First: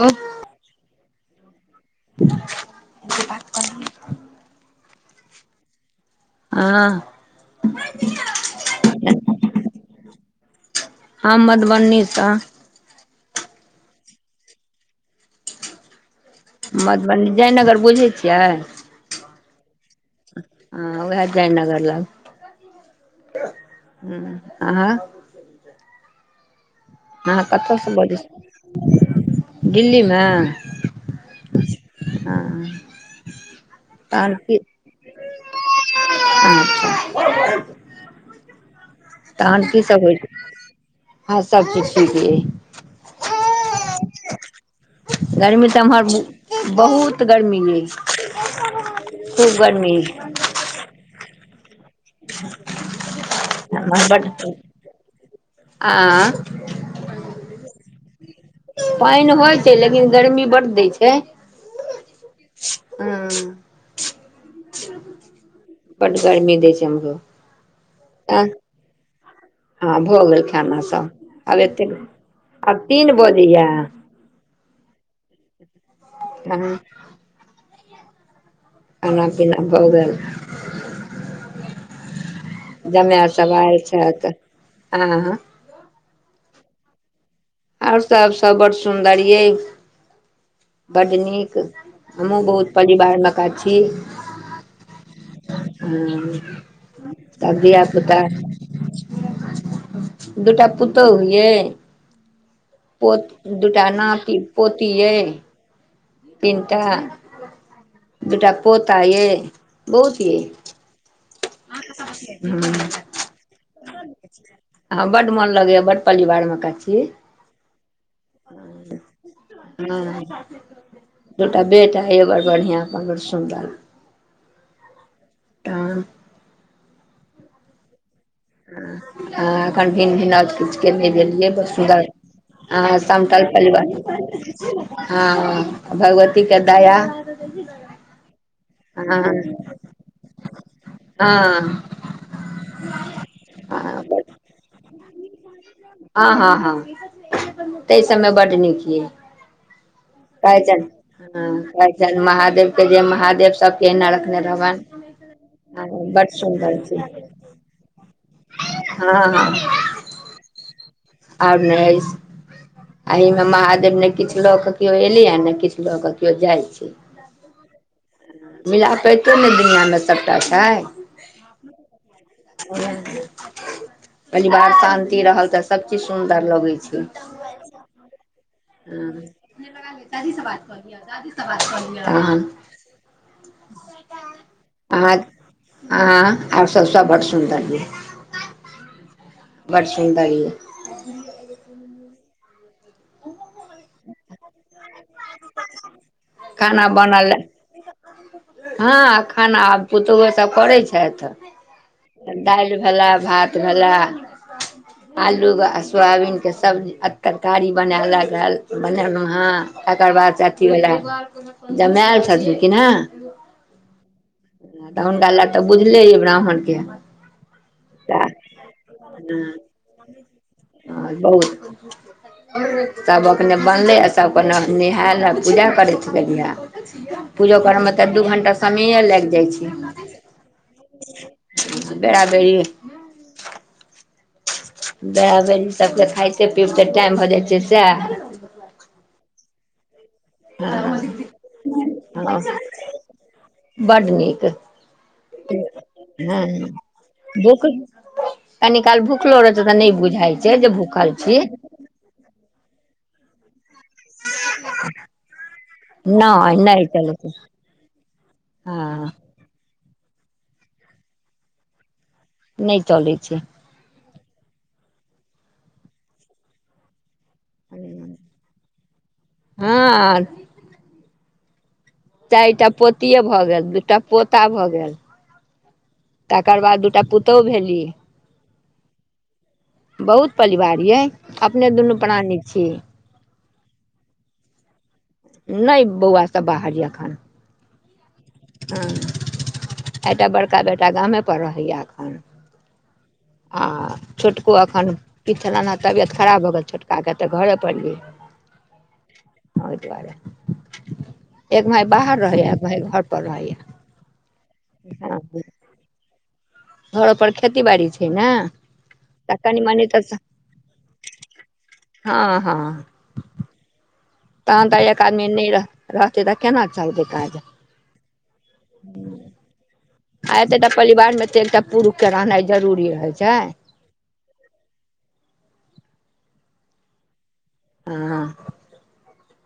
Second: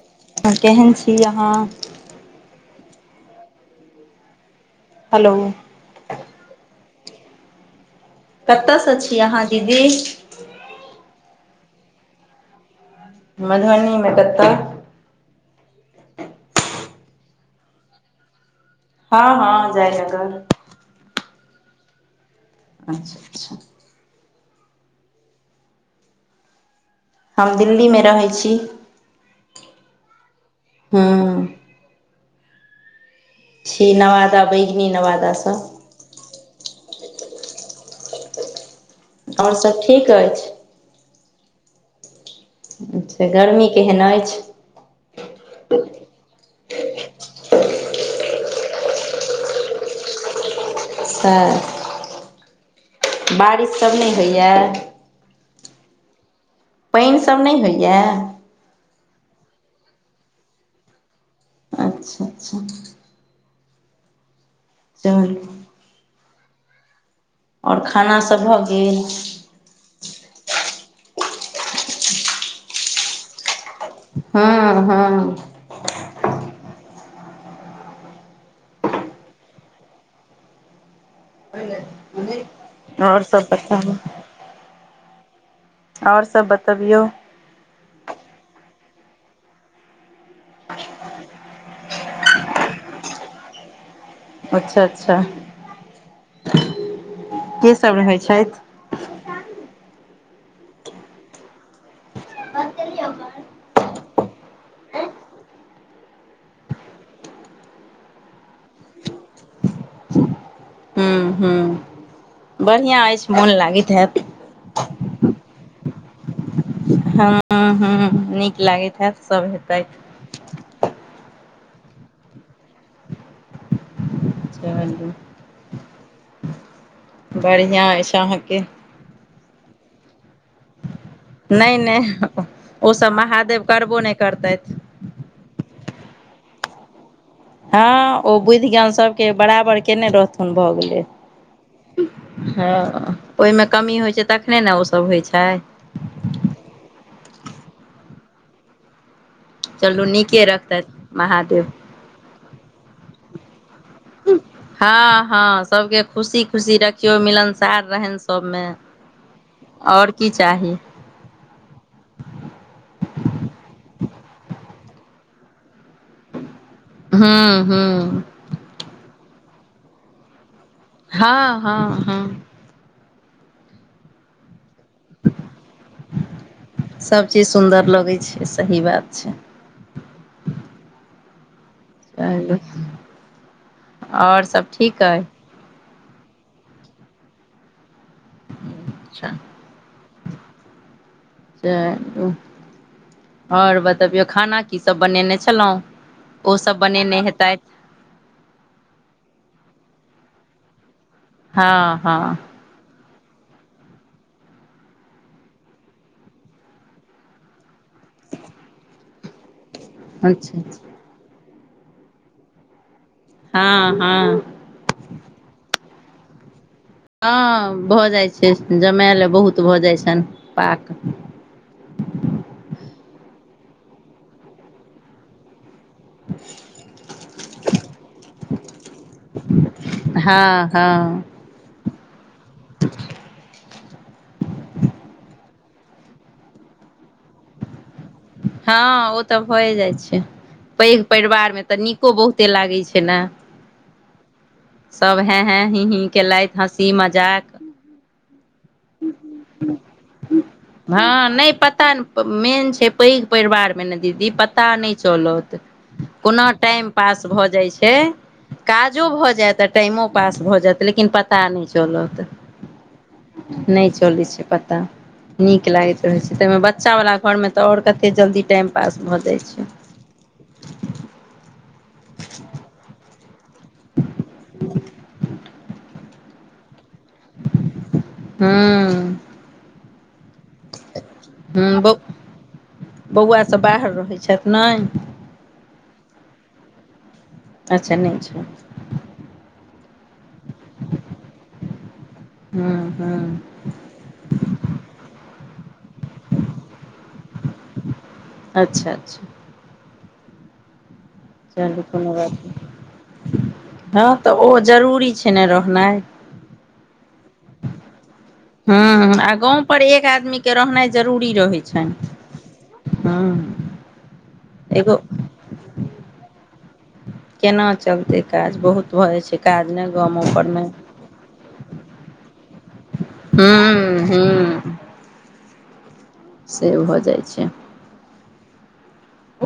Hello केहेन छी अहाँ बात क [unintelligible] हलो आ कतऽ सँ छी अहाँ दीदी। हम मधुबनी सँ मधबनी मे कतऽ मधबनी जयनगर बुझै छियै। हँ हँ जाय ज आं ओहे जयनगर लग अच्छा अच्छा हुॅं आहा अहाॅं हम कतऽ सँ दिल्लीमे बजै रहै छी -दिल्लीमे हुॅं हँ छी नवादा बैगिनी नवादा सॅं [inaudible] आओर तहन सभ की सब ठीक होइ छै अछि हऽ सब चीज ठीक एय अच्छा गरमी केहन ऐछ गर्मी तऽ एम्हर बहुत गर्मी अइछ खूब गर्मी त बारिश सब नय होइए आऽ पैइन सभ नय होइए पैएन होइ छै लेकिन गर्मी बड दैय छै अच्छा अच्छा ह चलू बड गर्मी दै छै एम्हरो ओर खानासब भऽ गेल हँ भऽ गेल खाना सब आब एतेक आब तीन बोजे या हँ हँ हं खाना पीना भऽ गेल [inaudible] जमाए सब आयल छैथ आ आहाँ ओर सब बतबियौ ओर सब सब बड़ सुन्दर यइछ बड नीक हमहुँ बहुत परिवार मका छी अच्छा अच्छा ह तऽ के दिय सब रहै पुता छथि दूटा पुतोह ये पोत दूटा नाती पोती यइ तीनटा दूटा पोता ये बहुत ये ह्म ह्म बढ़िआँ ऐछ मोन लागैत हैत [inaudible] ह बड मन लगैया बड पलिवार मका छी ह हूँ नीक लागैत हैत सभ हेतै ह दूटा बेटा यऽ बड़ बढ़िआँ अपन बड़ सुन्दर चलू तऽ बढ़िआँ ऐछ अहाँके आ एखन भिन भिनाउज किछ केने भेल ये बड नहि सुदाय नहि आ ओसभ समटल महादेव पलिवार करबो नहि करतथि हँ भगवती के दाया हँ ओ बुद्ध ज्ञान सबके बराबर केने रहथुन भऽ गेलै हँ हँ ओयमे कमी होइ छै तखने ने ओ सभ होइ छै हँ हँ हँ तेइ सबमे बड नीक यइ चलू नीके रखतैथ महादेव महादेव के जे महादेव स हँ हँ सबके बड खुशी सुन्दर खुशी छै रखियौ मिलनसार रहेन तबमे हँ ओर की चाही ओर नय ऐछ आ एहि मे महादेव ने किछु लऽ किऔ एलै आ ने किछु लऽ के किऔ जाय छै हँ हँ मिल पैंतो नहि दुनिआँमे सबटा छै हँ हँ हँ परिवार शान्ति रहल तऽ सभ चीज सुन्दर लगै छै चि सुन्दर लगै छै सही बात छै [unintelligible] चलू आओर सब ठीक अइ तहन आ आ आर सोब सब बड़ड सुन्दर यै अच्छा बड़ सुनन्द यै आओर बतबियौ खाना कि की सब बनेने छलहुं, ओ सब खाना बनेने बनल हेतैत हँ खाना आ पुतहु सब करैत छैथ हँ हँ दालि भेला भात भेला आलू आ सोयाबीन के सब्जी आ तरकारी बनाए लाग बनेलहुं हँ तकर बाद से अच्छा अथीवला जमाय आएल छथिन कै नै हँ हँ तऽ हुनका लए तऽ बुझले यै ब्राह्मणके हँ भऽ जाइ तऽ छै जमएलए बहुत भऽ जाइ छनि पाक बहुत सभ अपने बनलै आ सभ अपने नहायल पूजा करैत छै ल पूजो करमे तऽ दू घण्टा समयए लागि जाइ छै हँ हँ बेरा बेरी [inaudible] भएह बहिन सभके खाइते पीबिते टाइम भऽ जाइ छै सेएह हँ ओ तऽ भौए जाइ छै पैघ परिवार मे तऽ नीको हँ बहुते लागैत छै ने बड्ड नीक सब हैं हैं हीं हीं हँ केलथि हँसी मजाक भूख कनी काल भूखलो रहत तऽ नहि बुझाइ छै जे भूखल हँ छी नहि पता नहि मेन छै पैघ परिवार मे ने दीदी पता नहि चोलत कोना नहि नहि टाइम चलै पास छै भऽ जाइ छै काजो हँ भऽ जायत आ टाइमो पास भऽ जायत लेकिन पता नहि चलत नहि चोलै छै नहि चलैत छै पता नीक लागैत रहैत छै तहिमे बच्चा वाला घोर में तऽ आओर छै कतैक जल्दी टाइम पास भऽ जाइ छै हँ चारि टा पोतिऐ भए गेल दूटा पोता भए गेल तकर बाद दूटा पुतोहु भैलि हूँ बहुत परिवार यै हूँ अपने बौ दुनू प्राणी छी बौआ सभ बाहर रहै छथि नय नहि बौआ सब बाहर यै अखन अच्छा नय छै हँ एटा बड़का बेटा गामे पर रहैय एखन हूँ हूँ आ छोटको एखन इतना ना तबियत खराब भऽ गेल छोटका के तऽ घरे पर ये अच्छा अच्छा ओए दुआरे एक चलू भाय कोनो बाहर बात रहैया एक भाय घर पर रहैया नय हँ तऽ ओ जरूरी हँ छै ने रहनाइ घरो पर खेती बाड़ी छैय नऽ ह आ गाँम पर एक आदमी के रहनाइ जरूरी रहै छैन हँ हँ हऽ तहन तऽ एक आदमी नय रह रहते तऽ केना चलतै काज केना चलतै काज बहुत भऽ हू जाइ छै काज ने गामो आ परमे एतेटा परिवार मे तऽ एकटा पुरुष के रहनाइ जरूरी रहै छै हूँ हूँ से भऽ जाइ छै हऽ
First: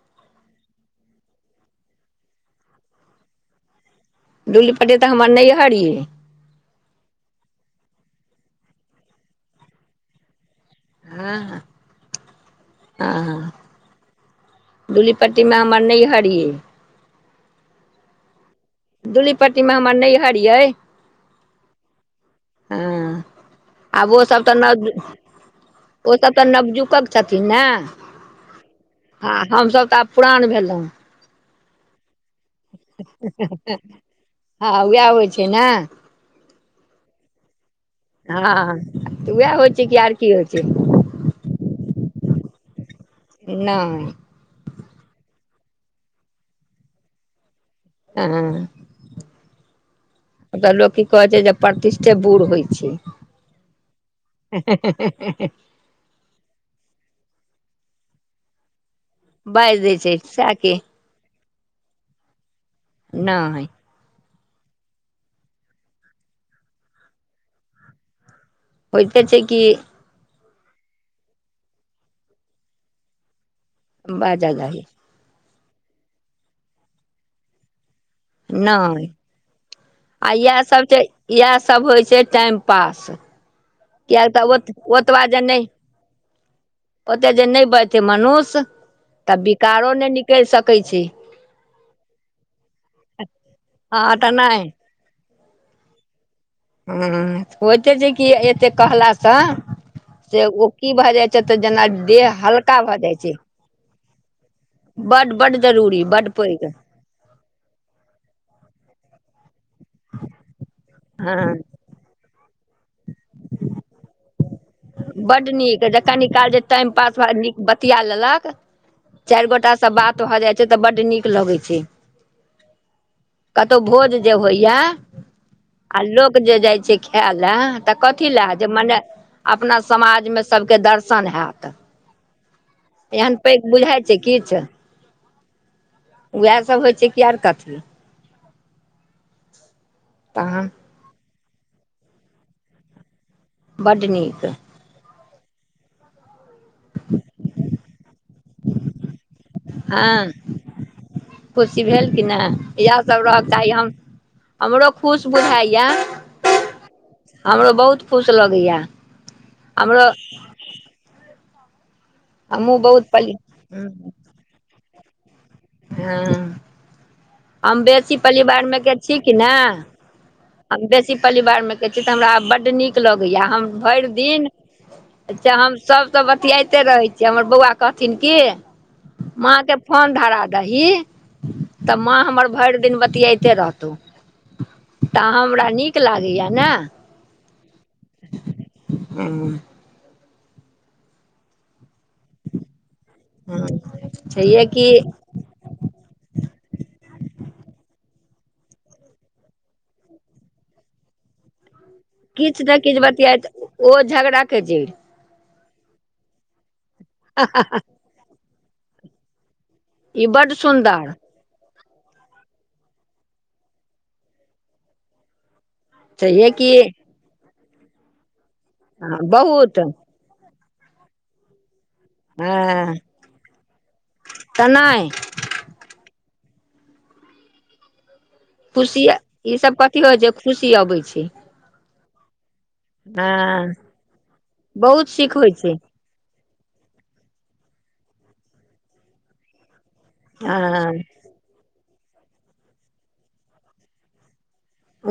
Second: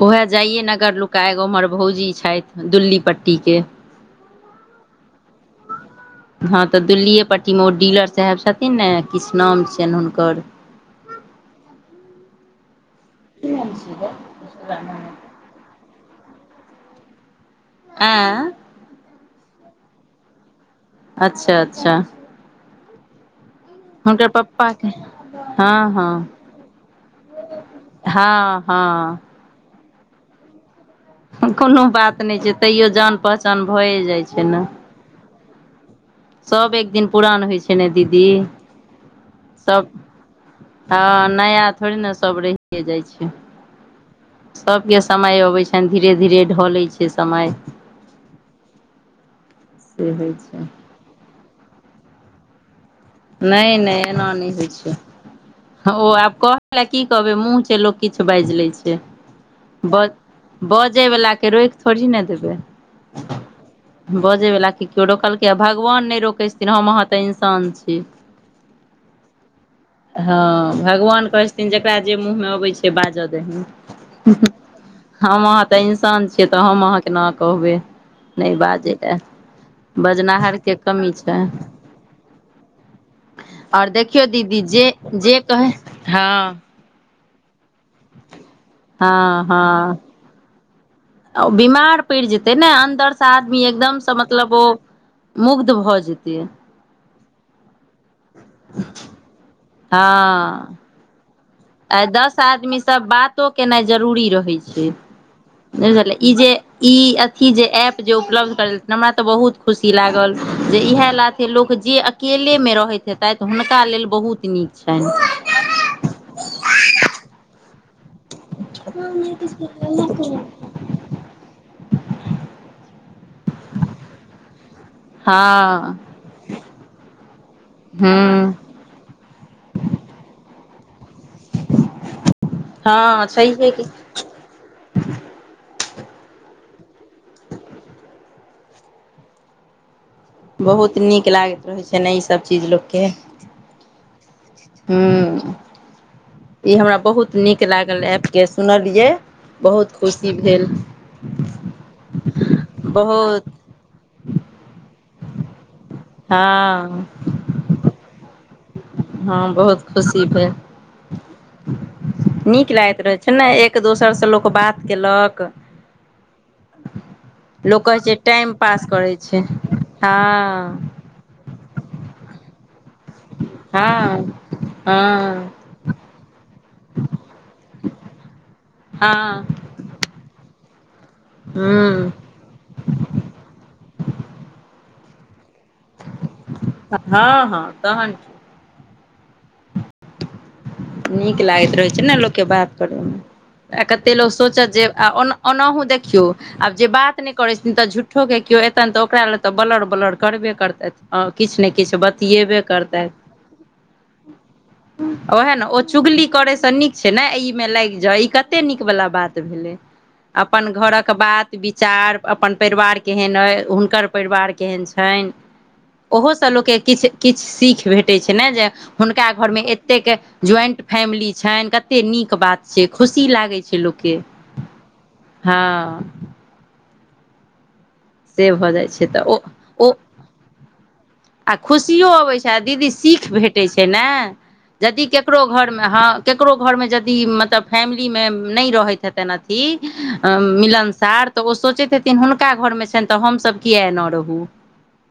उएह जयेनगर लुका एगो उम्हर भौजी छैथ दुल्ली पट्टी के दुल्लीपट्टी तऽ हमर नैयहर ये हँ तऽ दुल्लीए पट्टी मे ओ डीलर साहेब छथिन ने किछ नाम छियेन हुनकर ह हँ हाँ डुलीपटी टी म हमर नैयहर ये आए दूलीपट्टीमे हमर नैहर यै अच्छा अच्छा हँ आब हुनकर ओसभ तऽ पप्पा के न हँ ओ हँ सब तऽ नवजुकक छथिन नै हँ हँ हमस तऽ पुरान भेलो कोनो बात नय छै तैयो जान पहचान भए जाइ छै नऽ वएह होइ छै नऽ सब एक दिन पुरान होइ छै नऽ दीदी हँ तऽ उएह होइ छै सभ कि आर की होइ छै हँ नया थोड़ी नय सभ रेह जाइ छै नय सभके समय अबै छैन धीरे धीरे ढलै छै समय [unintelligible] से होइ एत छै लोक की कहै छै जे प्रतिष्ठे बुढ़ होइ छै नय नय एना नय होइ छै हऽ ओ आब कहै ल की कहबै मुँह छै लोक किछ बाइज लै छै बाजि दै छै बज सएह कि बजयवलाके रोइक थोड़ी ने देबै नय बजे वला के केओ रोकलकै आ भगवान नय रोकै छथिन हम अहाँ तऽ इंसान छी ठीक होयइते छै कि हँ भगवान कहै छथिन जकरा जे मुँहमे अबै छै बाज दहीन बाज दही हम अहाँ तऽ इंसान छियै तऽ हम अहाँ केनाक कहबै नय बाजै नहि लऽ आ याह सभ छैय याह सभ होइ छै टाइम पास आओर देखियौ किएक तऽ ओ दीदी जे जे कहो है ओते जे नैय बजतेमनुष्य तऽ हँ विकारो नैय हँ निकैल सकैत छै बीमार पैर जेतै ने अन्दरसँ आदमी हँ एकदमसँ तऽ मतलब नहि ओ मुग्ध भऽ जेतै हूम होइते छै कि एते कहलाास से ओ की भए जाय चतऽ जेना च आ इ दस आदमी सब बातो केनाइ जरूरी रहे छै बड्ड बड्ड जरूरी बड्ड ई जे पैघ ई अथी जे एप जे उपलब्ध भेलेई हमरा तऽ बहुत खुश इ लागल जे इएह लथे हँ लोक जे अकेलेमे रहैत हेतैथहुनका लेल बहुत नीक छनि बड्ड नीक ज क निकाल जे टाइम पास भ न बतिया लेलक चैर गोटास सब बात भ जाइ छै तऽ बड्ड नीक लगै छै कतो भोज जे होइया हँऽ लोक जे जाइ छै खैय ले तऽ कथी हूँ लए जैय मने अपना समाजमे सबके दर्शन हैत हँ एहन पैघ छैहे कि बुझाइ छै किछ उहासभ होइ छै की आर कथी तहन बहुत नीक लागैत रहै छै नैय इसभ चीज लोककेँ बड्ड नीक हुम्म ई हमरा बहुत नीक लागल ऐप के सुनलियै बहुत खुशी हँ भेल खुशी भेल कि ना इ हासभ बहुत रहक चाही हम हमरो खुश बुझाइया हँ हमरो बहुत खुश लगैया हँ बहुत खुशी भैल नीक हमहूँ लागैत बहुत रहै छैय नैय एक पली दोसर से लोक बात केलक हँ हम लोक कहै छैय बेसी टाइम परिवारमे पास के करै छी कि छैय ने हाऽ हम बेसी पलिवार में के छी तऽ हमरा बड्ड नीक लगैया हम भैर हँ दिन हँ अच्छा हम सभ तऽ बतियाइते रहै छियइ हमर बौआ कहथिन की हँ माँके फोन धरा दही तऽ हुँ माँ हमर भैर दिन बतियाइते रहतौऽ तऽ हमरा नीक लागैया ने हँ हँ तहन उम्म नीक लागैत रहैत छै ने लोकके बात करय मे हँ आ कते लोक छैहे सोचत जैय कि आ ओना ओनाहु देखियौ आब जे बात नहि करैत छथिन तऽ झूट्ठोके केओ एतनि तऽ ओकरा लेल तऽ बलर बलर करबे करतैयथ और किछ ने किछ बत किछ ने किछबतियात ओ झगड़ा के जड़ ओएह ने ओ चुगली करयसँ नीक छै ने ई मे लागि जाओऽ ई कते नीक वला बात भेलै ई बड्ड अपन घरक सुन्दर बात विचार अपन परिवार केहन अइ हुनकर परिवार केहन छैन ओहोसँ छैहे कि लोककेँ किछ किछ सीख भेटैत छै ने जे हुनका घरमे बहुत एतेक ज्वइंट फैमिली छैन कतेक नीक बात छै हँ खुशी लागै छै लोकके तऽ नहि हँऽ से भऽ जाइ छै खुशी तऽ ओ ईसभ ओ कथी होय छै खुशी अबै छै आ खुशियो अबै छै आ दीदी सीख भेटै हँ छै ने यदि बहुत सीख ककरो होइ छै घरमे हँ केकरो घरमे जदि मतलब फैमिलीमे नै रहैत हेतैन अथी हँ मिलनसार तऽ ओ सोचैत हेथिन हुनका घर मे छैन तऽ हमसभ किया एना रहू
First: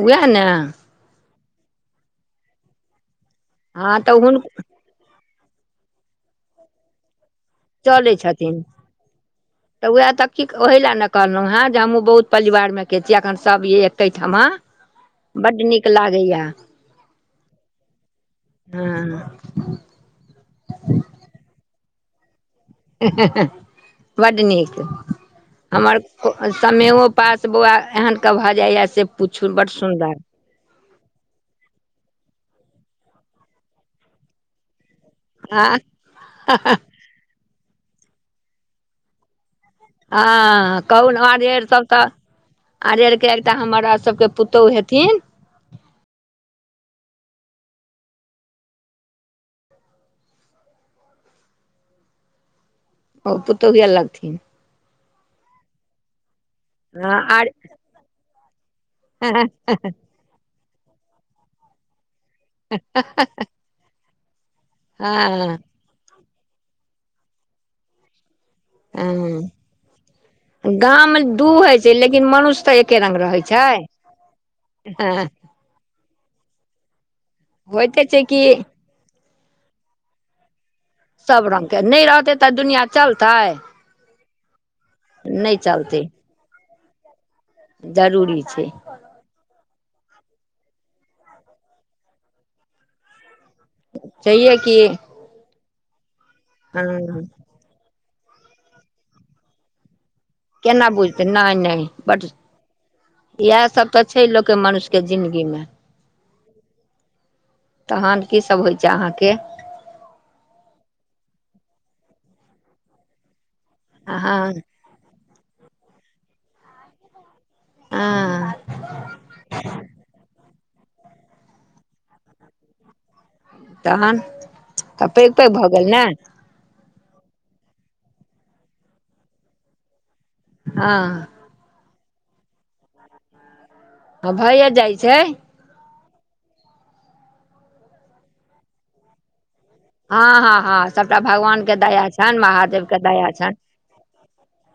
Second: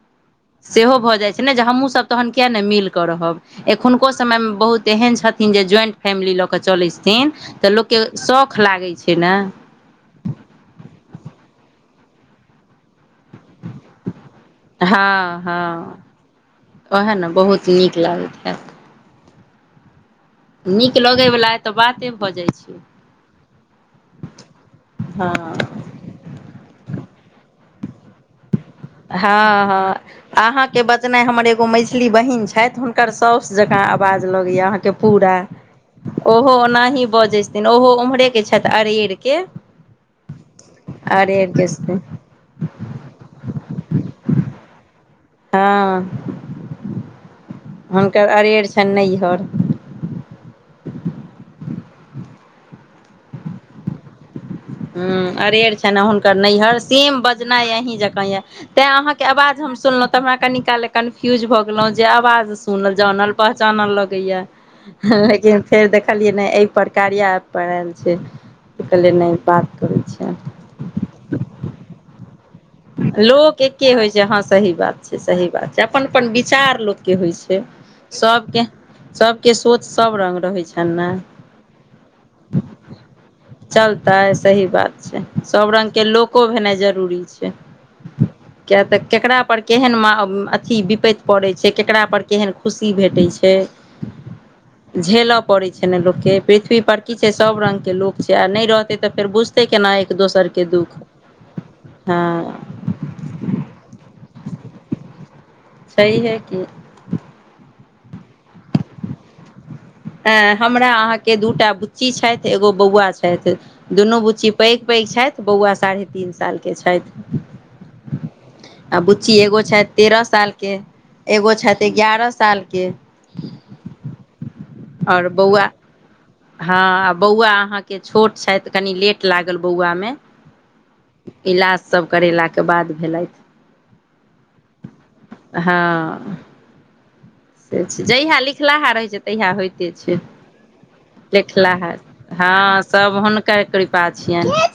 उएह ने सेहोक्षभ जाय छै ने जे हमु सब तहन किया नै मील के रहब हँ एखोनको तऽ हुन समय मे बहुत तेहन छथिन जे ज्वइंट फैमिली लऽ कऽ चलै छथिन तऽ लोकके चलै छथिन शौख लागै छै ने तऽ उएह त की ओहि लए ने कहलहुं हें जे हमहुँ बहुत परलिवार मे के छी एखन सब यै एकेठमा बड्ड नीक लागै या ओहे ने बहुत नीक लागैत हेत ह नीक लगै वला एतऽ बाते भऽ जाय छै [unintelligible] बड नीक हँ हमर आ समेयो पास बौआ एहेन भऽ जाइए से पूछू हँ बड हँ सुन्दर अहाँके बजनाइ हमर एगो मैझली बहिन छैथ हुनकर साउस जकाँ आवाज लगैय अहाँके पूरा आ ओहो ओनाही बजै छथिन ओहो उम्हरेके छैथ अरेरके हँ कहू ने आरेर अरेरके सब छथिन तऽ आरेर के एकटा हमरा सबके पुतौह हेथिन हँ हुनकर अरेर छैन नैहर ओ पुतौहे लगथिन हुॅं अरेर छैन हुनकर नैहर हँ सेम आर बजनाइ अहीं जकाँ यऽ तैं अहाँके आवाज हम सुनलौ तऽ हमरा कनी काल कन्फ्यूज भऽ गेलौ जे आवाज सुनल जानल पहचानल लगैय हँ लेकिन फेर देखलियै नै एहि पर कार्य ऐप पर‌ एल छै त कहलियै नै हँ बात करै छियैन गाम दू होइ छै लेकिन मनुष्य तऽ एक लोक एके होइ छै हँ सही बात छै हँ सही बात छै अपन अपन विचार लोकके होय छै होइते छै कि सबके सबके सोच सब रंग रहै छै सब ऱगके नै रहतै तऽ दुनिआँ चलतै चलतै सही बात छै नहि सब चलतै रंगके लोक [unintelligible] भेनाय जरूरी छै जरूरी छै किया तऽ केकरा पर केहन माह अथी विपैत पड़ै छै केकरा पर केहन खुशी भेटै छै छैहे की झेलऽ पड़ै छै ने लोकके पृथ्वी पर की छै सब रंग के लोक छै आ नै रहतै तऽ फेर बुझतै केना एक दोसरके केना दुःख बुझतै नै नै हँ बट इएहे सब तऽ छै लोकके मनुष्यके जिन्दगी मे [unintelligible] की तहन की सभ होय छै अहाँके अ हमरा अहाँके दूटा बुच्ची छैथ एगो बौआ छैथ दुनू हँ बुच्ची पैघ पैघ छैथ बौआ साढ़े तीन साल के छैथ आ आ बुच्ची एगो छैथ तेरह सालके एगो छैथ एगारह साल के तहन तऽ आओर पैघ पैघ भऽ बौआ गेल ने हँ आ बौआ अहाँके छोट छथि कनि लेट लागल बौआ मे हँ इलाज सब करेलाके बाद भेलथि ह भैया जाइ छै हँ से छै जहिया लिखलाहा रहै छै त तहिया होइते छै हँ हँ हँ सभटा भगवानके लिखलाहा दया छनि हँ महादेवके सब दया छनि हुनकर क्री प्राचियन